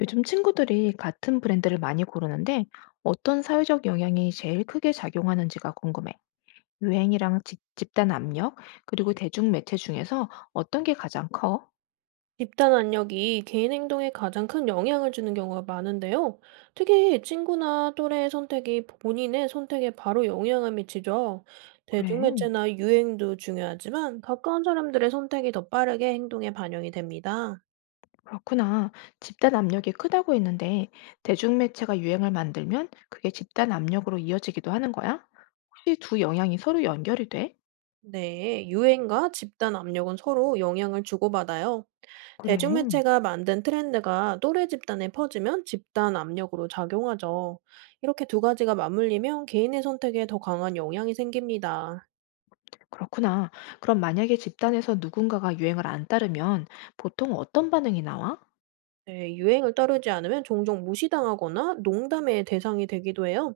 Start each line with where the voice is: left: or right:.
left: 요즘 친구들이 같은 브랜드를 많이 고르는데 어떤 사회적 영향이 제일 크게 작용하는지가 궁금해. 유행이랑 집단 압력, 그리고 대중 매체 중에서 어떤 게 가장 커?
right: 집단 안력이 개인 행동에 가장 큰 영향을 주는 경우가 많은데요. 특히 친구나 또래의 선택이 본인의 선택에 바로 영향을 미치죠.
left: 그래,
right: 대중매체나 유행도 중요하지만 가까운 사람들의 선택이 더 빠르게 행동에 반영이 됩니다.
left: 그렇구나. 집단 압력이 크다고 했는데 대중 매체가 유행을 만들면 그게 집단 압력으로 이어지기도 하는 거야? 혹시 두 영향이 서로 연결이 돼?
right: 네, 유행과 집단 압력은 서로 영향을 주고받아요.
left: 그래,
right: 대중매체가 만든 트렌드가 또래 집단에 퍼지면 집단 압력으로 작용하죠. 이렇게 두 가지가 맞물리면 개인의 선택에 더 강한 영향이 생깁니다.
left: 그렇구나. 그럼 만약에 집단에서 누군가가 유행을 안 따르면 보통 어떤 반응이 나와?
right: 네, 유행을 따르지 않으면 종종 무시당하거나 농담의 대상이 되기도 해요.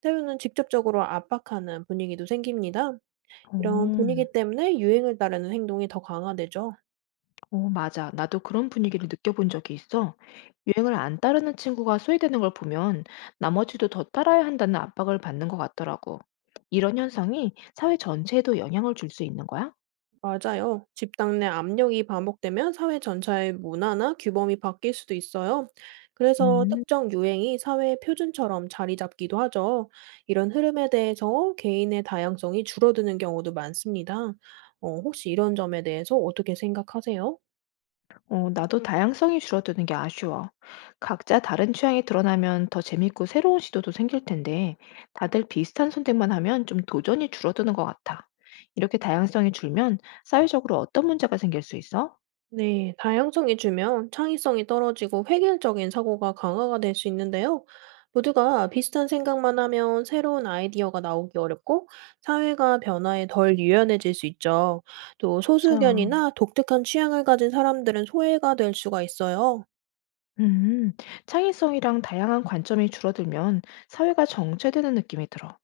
right: 때로는 직접적으로 압박하는 분위기도 생깁니다. 이런
left: 오.
right: 분위기 때문에 유행을 따르는 행동이 더 강화되죠.
left: 맞아. 나도 그런 분위기를 느껴본 적이 있어. 유행을 안 따르는 친구가 소외되는 걸 보면 나머지도 더 따라야 한다는 압박을 받는 것 같더라고. 이런 현상이 사회 전체에도 영향을 줄 수 있는 거야?
right: 맞아요. 집단 내 압력이 반복되면 사회 전체의 문화나 규범이 바뀔 수도 있어요. 그래서
left: 음,
right: 특정 유행이 사회의 표준처럼 자리 잡기도 하죠. 이런 흐름에 대해서 개인의 다양성이 줄어드는 경우도 많습니다. 혹시 이런 점에 대해서 어떻게 생각하세요?
left: 나도 다양성이 줄어드는 게 아쉬워. 각자 다른 취향이 드러나면 더 재밌고 새로운 시도도 생길 텐데, 다들 비슷한 선택만 하면 좀 도전이 줄어드는 것 같아. 이렇게 다양성이 줄면 사회적으로 어떤 문제가 생길 수 있어?
right: 네, 다양성이 주면 창의성이 떨어지고 획일적인 사고가 강화가 될 수 있는데요. 모두가 비슷한 생각만 하면 새로운 아이디어가 나오기 어렵고 사회가 변화에 덜 유연해질 수 있죠. 또
left: 맞아.
right: 소수견이나 독특한 취향을 가진 사람들은 소외가 될 수가 있어요.
left: 음, 창의성이랑 다양한 관점이 줄어들면 사회가 정체되는 느낌이 들어.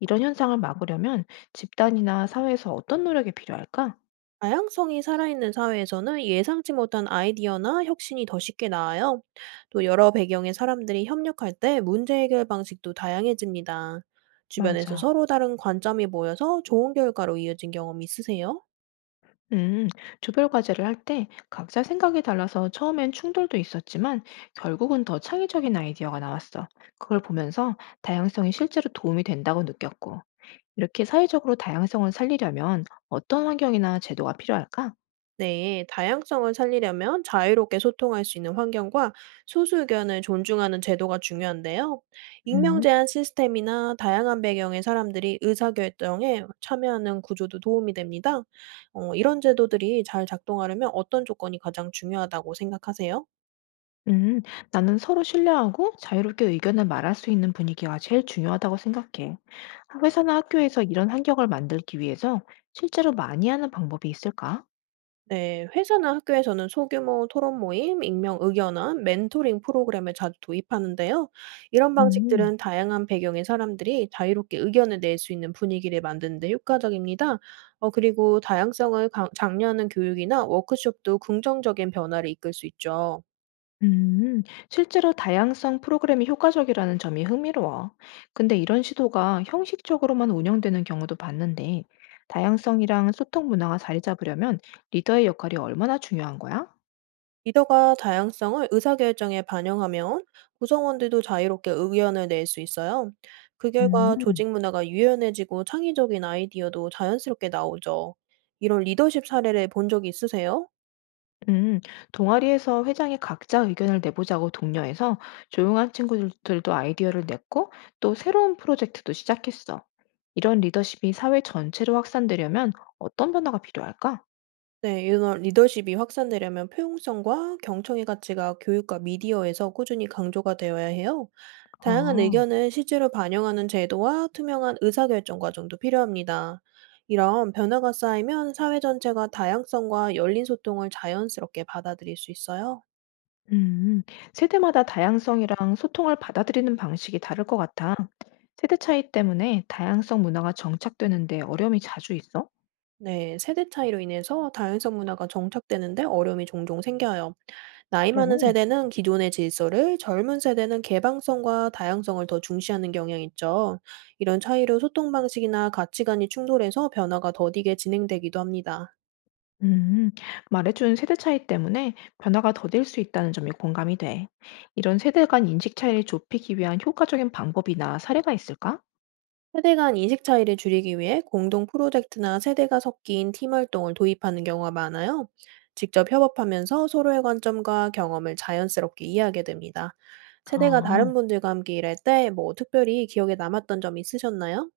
left: 이런 현상을 막으려면 집단이나 사회에서 어떤 노력이 필요할까?
right: 다양성이 살아있는 사회에서는 예상치 못한 아이디어나 혁신이 더 쉽게 나와요. 또 여러 배경의 사람들이 협력할 때 문제 해결 방식도 다양해집니다. 주변에서
left: 맞아.
right: 서로 다른 관점이 모여서 좋은 결과로 이어진 경험 있으세요?
left: 음, 조별 과제를 할 때 각자 생각이 달라서 처음엔 충돌도 있었지만 결국은 더 창의적인 아이디어가 나왔어. 그걸 보면서 다양성이 실제로 도움이 된다고 느꼈고. 이렇게 사회적으로 다양성을 살리려면 어떤 환경이나 제도가 필요할까?
right: 네, 다양성을 살리려면 자유롭게 소통할 수 있는 환경과 소수 의견을 존중하는 제도가 중요한데요. 익명
left: 음
right: 제한 시스템이나 다양한 배경의 사람들이 의사결정에 참여하는 구조도 도움이 됩니다. 이런 제도들이 잘 작동하려면 어떤 조건이 가장 중요하다고 생각하세요?
left: 음, 나는 서로 신뢰하고 자유롭게 의견을 말할 수 있는 분위기가 제일 중요하다고 생각해. 회사나 학교에서 이런 환경을 만들기 위해서 실제로 많이 하는 방법이 있을까?
right: 네. 회사나 학교에서는 소규모 토론 모임, 익명 의견원, 멘토링 프로그램을 자주 도입하는데요. 이런
left: 음,
right: 방식들은 다양한 배경의 사람들이 자유롭게 의견을 낼 수 있는 분위기를 만드는 데 효과적입니다. 그리고 다양성을 강 장려하는 교육이나 워크숍도 긍정적인 변화를 이끌 수 있죠.
left: 음, 실제로 다양성 프로그램이 효과적이라는 점이 흥미로워. 근데 이런 시도가 형식적으로만 운영되는 경우도 봤는데, 다양성이랑 소통 문화가 자리 잡으려면 리더의 역할이 얼마나 중요한 거야?
right: 리더가 다양성을 의사결정에 반영하면 구성원들도 자유롭게 의견을 낼 수 있어요. 그 결과
left: 음.
right: 조직 문화가 유연해지고 창의적인 아이디어도 자연스럽게 나오죠. 이런 리더십 사례를 본 적이 있으세요?
left: 음, 동아리에서 회장이 각자 의견을 내보자고 독려해서 조용한 친구들도 아이디어를 냈고 또 새로운 프로젝트도 시작했어. 이런 리더십이 사회 전체로 확산되려면 어떤 변화가 필요할까?
right: 네. 이런 리더십이 확산되려면 포용성과 경청의 가치가 교육과 미디어에서 꾸준히 강조가 되어야 해요. 다양한
left: 아,
right: 의견을 실제로 반영하는 제도와 투명한 의사결정 과정도 필요합니다. 이런 변화가 쌓이면 사회 전체가 다양성과 열린 소통을 자연스럽게 받아들일 수 있어요.
left: 음, 세대마다 다양성이랑 소통을 받아들이는 방식이 다를 것 같아. 세대 차이 때문에 다양성 문화가 정착되는데 어려움이 자주 있어?
right: 네. 세대 차이로 인해서 다양성 문화가 정착되는데 어려움이 종종 생겨요. 나이
left: 그래?
right: 많은 세대는 기존의 질서를, 젊은 세대는 개방성과 다양성을 더 중시하는 경향이 있죠. 이런 차이로 소통 방식이나 가치관이 충돌해서 변화가 더디게 진행되기도 합니다.
left: 음, 말해준 세대 차이 때문에 변화가 더딜 수 있다는 점이 공감이 돼. 이런 세대 간 인식 차이를 좁히기 위한 효과적인 방법이나 사례가 있을까?
right: 세대 간 인식 차이를 줄이기 위해 공동 프로젝트나 세대가 섞인 팀 활동을 도입하는 경우가 많아요. 직접 협업하면서 서로의 관점과 경험을 자연스럽게 이해하게 됩니다. 세대가
left: 아,
right: 다른 분들과 함께 일할 때 뭐 특별히 기억에 남았던 점 있으셨나요?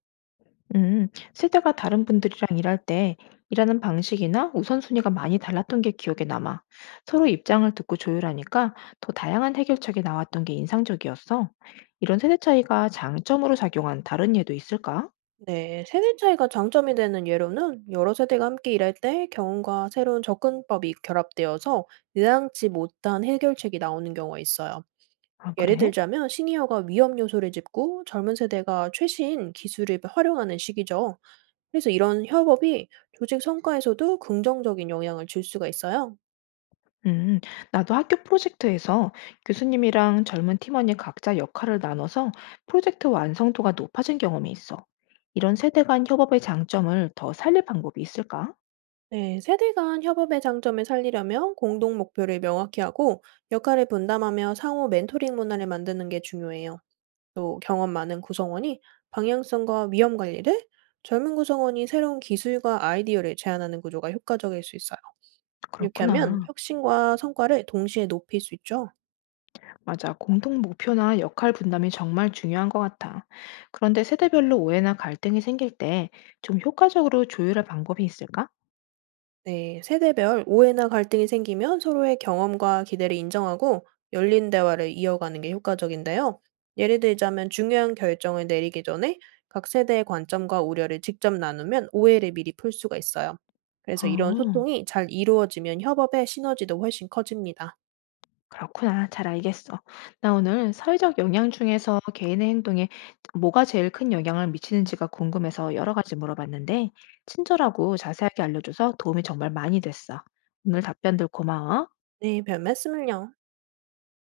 left: 음, 세대가 다른 분들이랑 일할 때 일하는 방식이나 우선순위가 많이 달랐던 게 기억에 남아. 서로 입장을 듣고 조율하니까 더 다양한 해결책이 나왔던 게 인상적이었어. 이런 세대 차이가 장점으로 작용한 다른 예도 있을까?
right: 네, 세대 차이가 장점이 되는 예로는 여러 세대가 함께 일할 때 경험과 새로운 접근법이 결합되어서 예상치 못한 해결책이 나오는 경우가 있어요.
left: 아,
right: 예를
left: 그래?
right: 들자면 시니어가 위험 요소를 짚고 젊은 세대가 최신 기술을 활용하는 시기죠. 그래서 이런 협업이 조직 성과에서도 긍정적인 영향을 줄 수가 있어요.
left: 음, 나도 학교 프로젝트에서 교수님이랑 젊은 팀원이 각자 역할을 나눠서 프로젝트 완성도가 높아진 경험이 있어. 이런 세대 간 협업의 장점을 더 살릴 방법이 있을까?
right: 네, 세대 간 협업의 장점을 살리려면 공동 목표를 명확히 하고 역할을 분담하며 상호 멘토링 문화를 만드는 게 중요해요. 또 경험 많은 구성원이 방향성과 위험 관리를, 젊은 구성원이 새로운 기술과 아이디어를 제안하는 구조가 효과적일 수 있어요. 이렇게 하면
left: 그렇구나.
right: 혁신과 성과를 동시에 높일 수 있죠.
left: 맞아. 공동 목표나 역할 분담이 정말 중요한 것 같아. 그런데 세대별로 오해나 갈등이 생길 때 좀 효과적으로 조율할 방법이 있을까?
right: 네, 세대별 오해나 갈등이 생기면 서로의 경험과 기대를 인정하고 열린 대화를 이어가는 게 효과적인데요. 예를 들자면 중요한 결정을 내리기 전에 각 세대의 관점과 우려를 직접 나누면 오해를 미리 풀 수가 있어요. 그래서 이런
left: 어.
right: 소통이 잘 이루어지면 협업의 시너지도 훨씬 커집니다.
left: 그렇구나. 잘 알겠어. 나 오늘 사회적 영향 중에서 개인의 행동에 뭐가 제일 큰 영향을 미치는지가 궁금해서 여러 가지 물어봤는데, 친절하고 자세하게 알려줘서 도움이 정말 많이 됐어. 오늘 답변들 고마워.
right: 네. 별말씀을요.